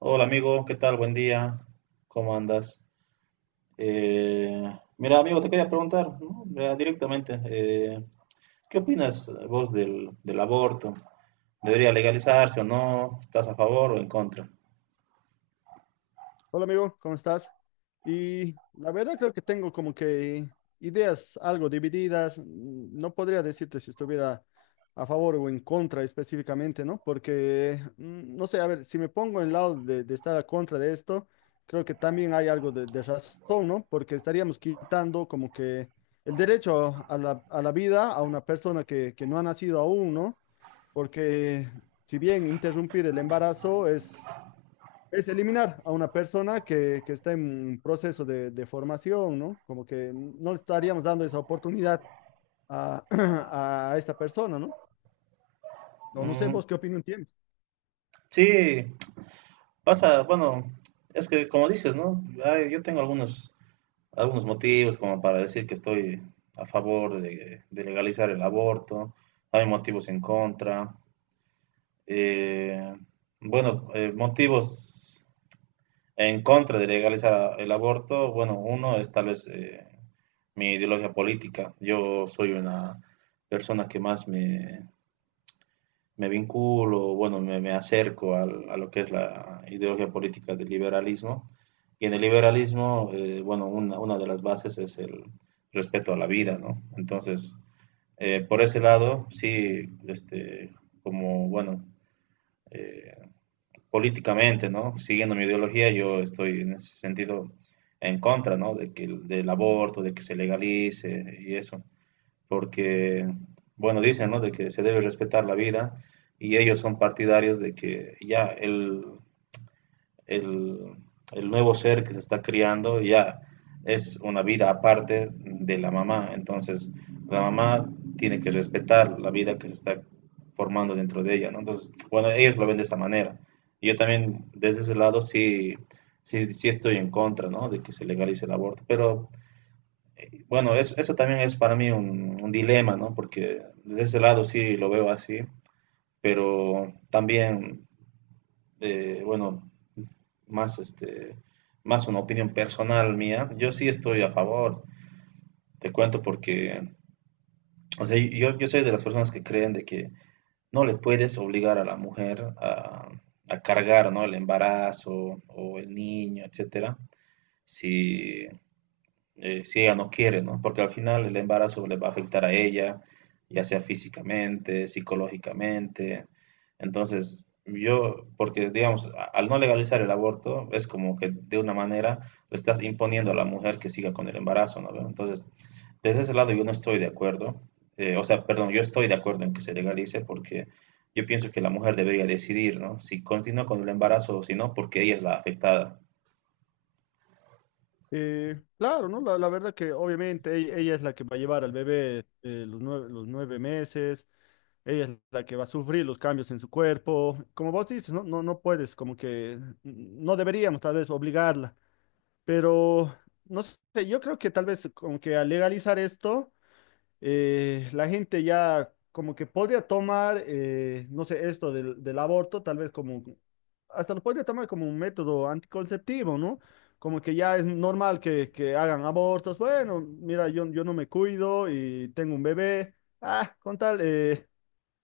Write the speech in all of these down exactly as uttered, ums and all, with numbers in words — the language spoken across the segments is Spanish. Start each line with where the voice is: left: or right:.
right: Hola amigo, ¿qué tal? Buen día, ¿cómo andas? Eh, Mira amigo, te quería preguntar, ¿no? Ya directamente, eh, ¿qué opinas vos del, del aborto? ¿Debería legalizarse o no? ¿Estás a favor o en contra?
left: Hola amigo, ¿cómo estás? Y la verdad creo que tengo como que ideas algo divididas. mm, No podría decirte si estuviera a favor o en contra específicamente, ¿no? Porque, mm, no sé, a ver, si me pongo en el lado de, de estar a contra de esto, creo que también hay algo de, de razón, ¿no? Porque estaríamos quitando como que el derecho a la, a la vida a una persona que, que no ha nacido aún, ¿no? Porque si bien interrumpir el embarazo es es eliminar a una persona que, que está en proceso de, de formación, ¿no? Como que no le estaríamos dando esa oportunidad a, a esta persona, ¿no? No, no sé
right: Mm,
left: vos qué opinión tienes.
right: sí, pasa, bueno, es que como dices, ¿no? Ay, yo tengo algunos, algunos motivos como para decir que estoy a favor de, de legalizar el aborto, hay motivos en contra. eh, bueno, eh, motivos en contra de legalizar el aborto, bueno, uno es tal vez eh, mi ideología política. Yo soy una persona que más me, me vinculo, bueno, me, me acerco al- a, lo que es la ideología política del liberalismo. Y en el liberalismo, eh, bueno, una, una de las bases es el respeto a la vida, ¿no? Entonces, eh, por ese lado, sí, este, como, bueno, eh, políticamente, ¿no? Siguiendo mi ideología, yo estoy en ese sentido en contra, ¿no? De que, el- del aborto, de que se legalice y eso, porque, bueno, dicen, ¿no? De que se debe respetar la vida y ellos son partidarios de que ya el, el, el nuevo ser que se está criando ya es una vida aparte de la mamá. Entonces, la mamá tiene que respetar la vida que se está formando dentro de ella, ¿no? Entonces, bueno, ellos lo ven de esa manera. Yo también, desde ese lado, sí, sí, sí estoy en contra, ¿no? De que se legalice el aborto. Pero, bueno, es- eso también es para mí un, un dilema, ¿no? Porque desde ese lado sí lo veo así, pero también de, bueno, más este, más una opinión personal mía, yo sí estoy a favor. Te cuento porque, o sea, yo, yo soy de las personas que creen de que no le puedes obligar a la mujer a, a cargar, ¿no? El embarazo o el niño, etcétera, si, eh, si ella no quiere, ¿no? Porque al final el embarazo le va a afectar a ella, ya sea físicamente, psicológicamente. Entonces, yo, porque digamos, a- al no legalizar el aborto, es como que de una manera le estás imponiendo a la mujer que siga con el embarazo, ¿no? Entonces, desde ese lado yo no estoy de acuerdo. Eh, o sea, perdón, yo estoy de acuerdo en que se legalice porque yo pienso que la mujer debería decidir, ¿no? Si continúa con el embarazo o si no, porque ella es la afectada.
left: Eh, claro, ¿no? La, la verdad que obviamente ella, ella es la que va a llevar al bebé eh, los nueve, los nueve meses, ella es la que va a sufrir los cambios en su cuerpo. Como vos dices, no, no, no puedes, como que mm, no deberíamos tal vez obligarla, pero no sé, yo creo que tal vez como que al legalizar esto eh, la gente ya como que podría tomar, eh, no sé, esto del, del aborto, tal vez como, hasta lo podría tomar como un método anticonceptivo, ¿no? Como que ya es normal que, que hagan abortos. Bueno, mira, yo, yo no me cuido y tengo un bebé. Ah, con tal, eh,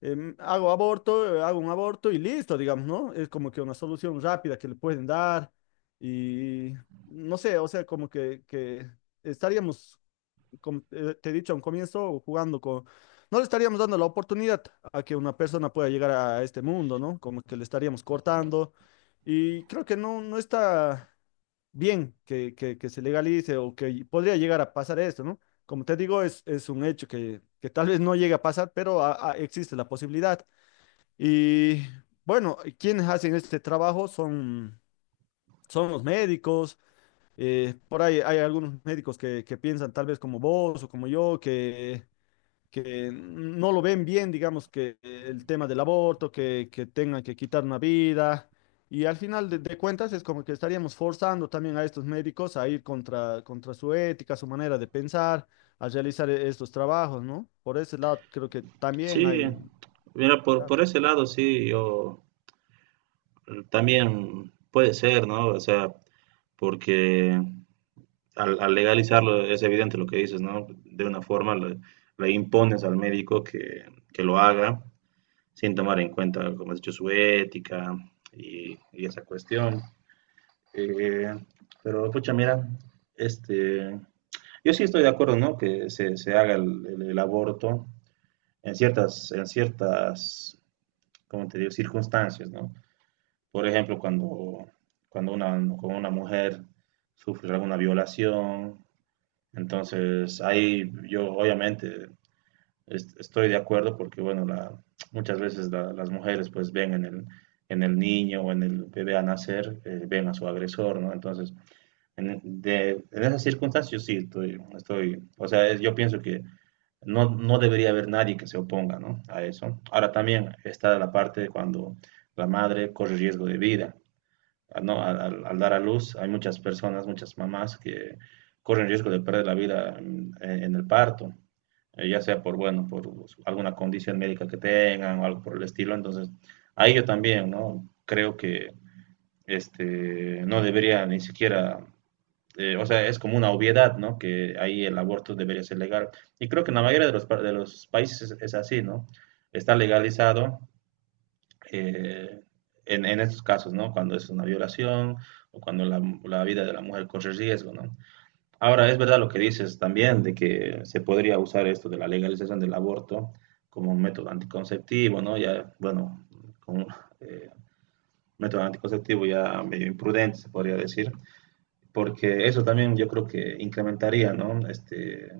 left: em, hago aborto, eh, hago un aborto y listo, digamos, ¿no? Es como que una solución rápida que le pueden dar y no sé, o sea, como que, que estaríamos como te te he dicho a un comienzo, jugando con... No le estaríamos dando la oportunidad a que una persona pueda llegar a este mundo, ¿no? Como que le estaríamos cortando. Y creo que no, no está bien que, que- que se legalice o que podría llegar a pasar esto, ¿no? Como te digo, es, es un hecho que, que tal vez no llegue a pasar, pero a- a- existe la posibilidad. Y bueno, quienes hacen este trabajo son, son los médicos. Eh, por ahí hay algunos médicos que, que piensan tal vez como vos o como yo, que que no lo ven bien, digamos, que el tema del aborto, que, que tengan que quitar una vida. Y al final de, de cuentas es como que estaríamos forzando también a estos médicos a ir contra, contra su ética, su manera de pensar, a realizar e- estos trabajos, ¿no? Por ese lado creo que también hay.
right: Sí, mira, por, por ese lado sí, yo... Mm, también puede ser, ¿no? O sea, porque al, al legalizarlo es evidente lo que dices, ¿no? De una forma le, le impones al médico que, que lo haga sin tomar en cuenta, como has dicho, su ética y, y esa cuestión. Eh, pero, pucha, mira, este, yo sí estoy de acuerdo, ¿no? Que se, se haga el, el- el aborto en ciertas, en ciertas, ¿cómo te digo? Circunstancias, ¿no? Por ejemplo, cuando, cuando una, cuando una mujer sufre alguna violación, entonces ahí yo obviamente est- estoy de acuerdo porque, bueno, la- muchas veces la- las mujeres pues ven en el, en el niño o en el bebé a nacer, eh, ven a su agresor, ¿no? Entonces, en, de, en esas circunstancias yo sí estoy, estoy, o sea, es- yo pienso que no, no debería haber nadie que se oponga, ¿no? A eso. Ahora también está la parte de cuando la madre corre riesgo de vida a- no, al, al- al dar a luz, hay muchas personas, muchas mamás que corren riesgo de perder la vida en, eh, en el parto, eh, ya sea por, bueno, por alguna condición médica que tengan o algo por el estilo. Entonces, ahí yo también, ¿no? Creo que este, no debería ni siquiera, eh, o sea, es como una obviedad, ¿no? Que ahí el aborto debería ser legal. Y creo que en la mayoría de los, pa- de los países es así, ¿no? Está legalizado eh, en, en estos casos, ¿no? Cuando es una violación o cuando la, la vida de la mujer corre riesgo, ¿no? Ahora, es verdad lo que dices también de que se podría usar esto de la legalización del aborto como un método anticonceptivo, ¿no? Ya, bueno, como eh, método anticonceptivo ya medio imprudente, se podría decir, porque eso también yo creo que incrementaría, ¿no? Este,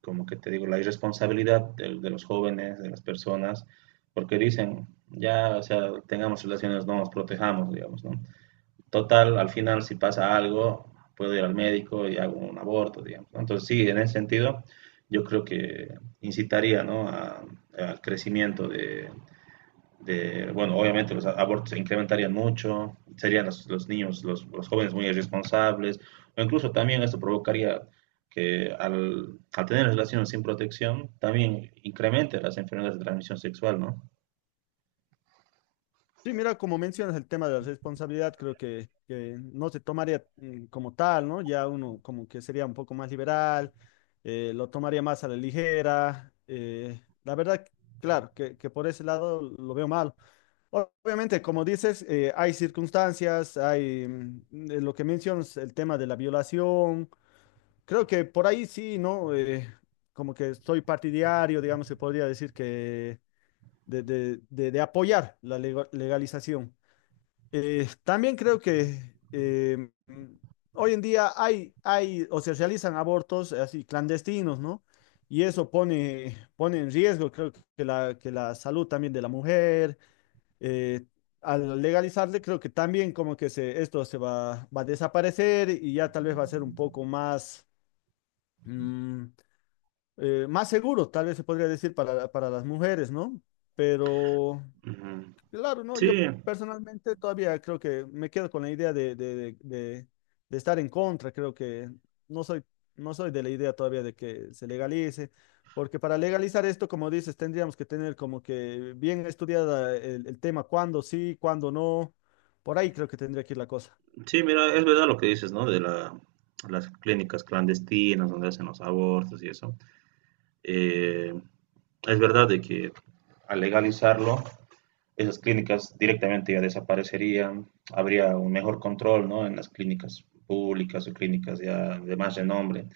right: como que te digo, la irresponsabilidad de, de los jóvenes, de las personas, porque dicen, ya, o sea, tengamos relaciones, no nos protejamos, digamos, ¿no? Total, al final, si pasa algo, puedo ir al médico y hago un aborto, digamos. ¿No? Entonces, sí, en ese sentido, yo creo que incitaría, ¿no? A- al crecimiento de, de, bueno, obviamente los abortos se incrementarían mucho, serían los, los niños, los, los, jóvenes muy irresponsables, o incluso también esto provocaría que al, al tener relaciones sin protección, también incremente las enfermedades de transmisión sexual, ¿no?
left: Sí, mira, como mencionas el tema de la responsabilidad, creo que, que no se tomaría mm, como tal, ¿no? Ya uno como que sería un poco más liberal, eh, lo tomaría más a la ligera. Eh, la verdad, claro, que, que por ese lado lo veo mal. O- Obviamente, como dices, eh, hay circunstancias, hay mm, eh, lo que mencionas, el tema de la violación. Creo que por ahí sí, ¿no? Eh, como que soy partidario, digamos, se podría decir que de, de de- de apoyar la lego- legalización. Eh, también creo que eh, mm, hoy en día hay, hay o se realizan abortos eh, así clandestinos, ¿no? Y eso pone, pone en riesgo, creo que la, que la salud también de la mujer. eh, Al legalizarle, creo que también como que se, esto se va, va a desaparecer y ya tal vez va a ser un poco más, mm, eh, más seguro, tal vez se podría decir para, para las mujeres, ¿no? Pero...
right: Ujú.
left: Claro, no,
right: Sí,
left: yo personalmente todavía creo que me quedo con la idea de, de- de- de- de estar en contra, creo que no soy, no soy de la idea todavía de que se legalice, porque para legalizar esto, como dices, tendríamos que tener como que bien estudiada el, el tema, cuándo sí, cuándo no, por ahí creo que tendría que ir la cosa.
right: sí, mira, es verdad lo que dices, ¿no? De la, las clínicas clandestinas donde hacen los abortos y eso. Eh, es verdad de que al legalizarlo esas clínicas directamente ya desaparecerían, habría un mejor control, ¿no? En las clínicas públicas o clínicas ya de más renombre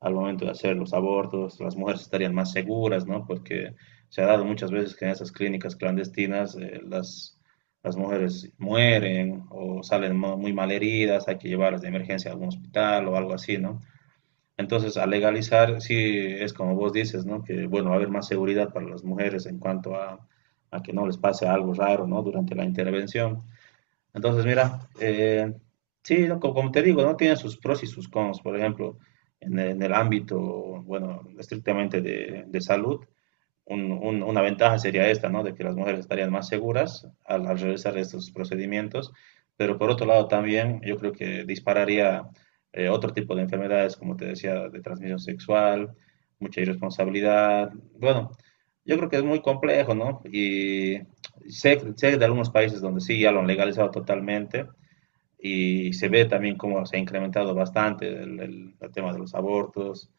right: al momento de hacer los abortos, las mujeres estarían más seguras, ¿no? Porque se ha dado muchas veces que en esas clínicas clandestinas eh, las, las mujeres mueren o salen mo- muy mal heridas, hay que llevarlas de emergencia a algún hospital o algo así, ¿no? Entonces, al legalizar, sí es como vos dices, ¿no? Que, bueno, va a haber más seguridad para las mujeres en cuanto a, a que no les pase algo raro, ¿no? Durante la intervención. Entonces, mira, eh, sí, ¿no? Como, como te digo, ¿no? Tiene sus pros y sus cons. Por ejemplo, en el, en el ámbito, bueno, estrictamente de, de salud, un- un- una ventaja sería esta, ¿no? De que las mujeres estarían más seguras al, al realizar estos procedimientos, pero por otro lado también yo creo que dispararía eh, otro tipo de enfermedades, como te decía, de transmisión sexual, mucha irresponsabilidad. Bueno, yo creo que es muy complejo, ¿no? Y sé, sé de algunos países donde sí ya lo han legalizado totalmente y se ve también cómo se ha incrementado bastante el, el- el tema de los abortos.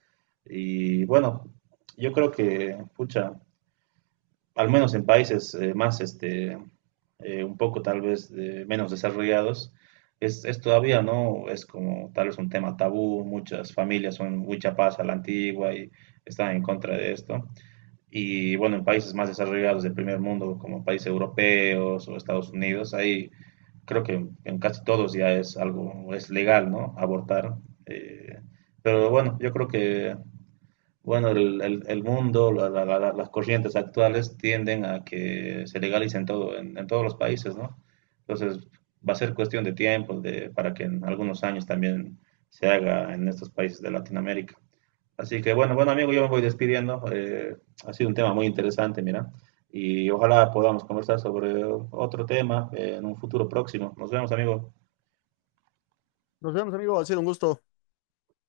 right: Y bueno, yo creo que, pucha, al menos en países eh, más, este, eh, un poco tal vez de- menos desarrollados, es, es todavía, ¿no? Es como tal vez un tema tabú, muchas familias son muy chapadas a la antigua y están en contra de esto. Y bueno, en países más desarrollados del primer mundo, como países europeos o Estados Unidos, ahí creo que en, en casi todos ya es algo, es legal, ¿no? Abortar. eh, pero bueno, yo creo que bueno, el, el- el mundo, la- la- la- la- las corrientes actuales tienden a que se legalicen todo, en, en todos los países, ¿no? Entonces, va a ser cuestión de tiempo de, para que en algunos años también se haga en estos países de Latinoamérica. Así que, bueno, bueno, amigo, yo me voy despidiendo. Eh, ha sido un tema muy interesante, mira. Y ojalá podamos conversar sobre otro tema, eh, en un futuro próximo. Nos vemos, amigo.
left: Nos vemos, amigo, ha sido un gusto.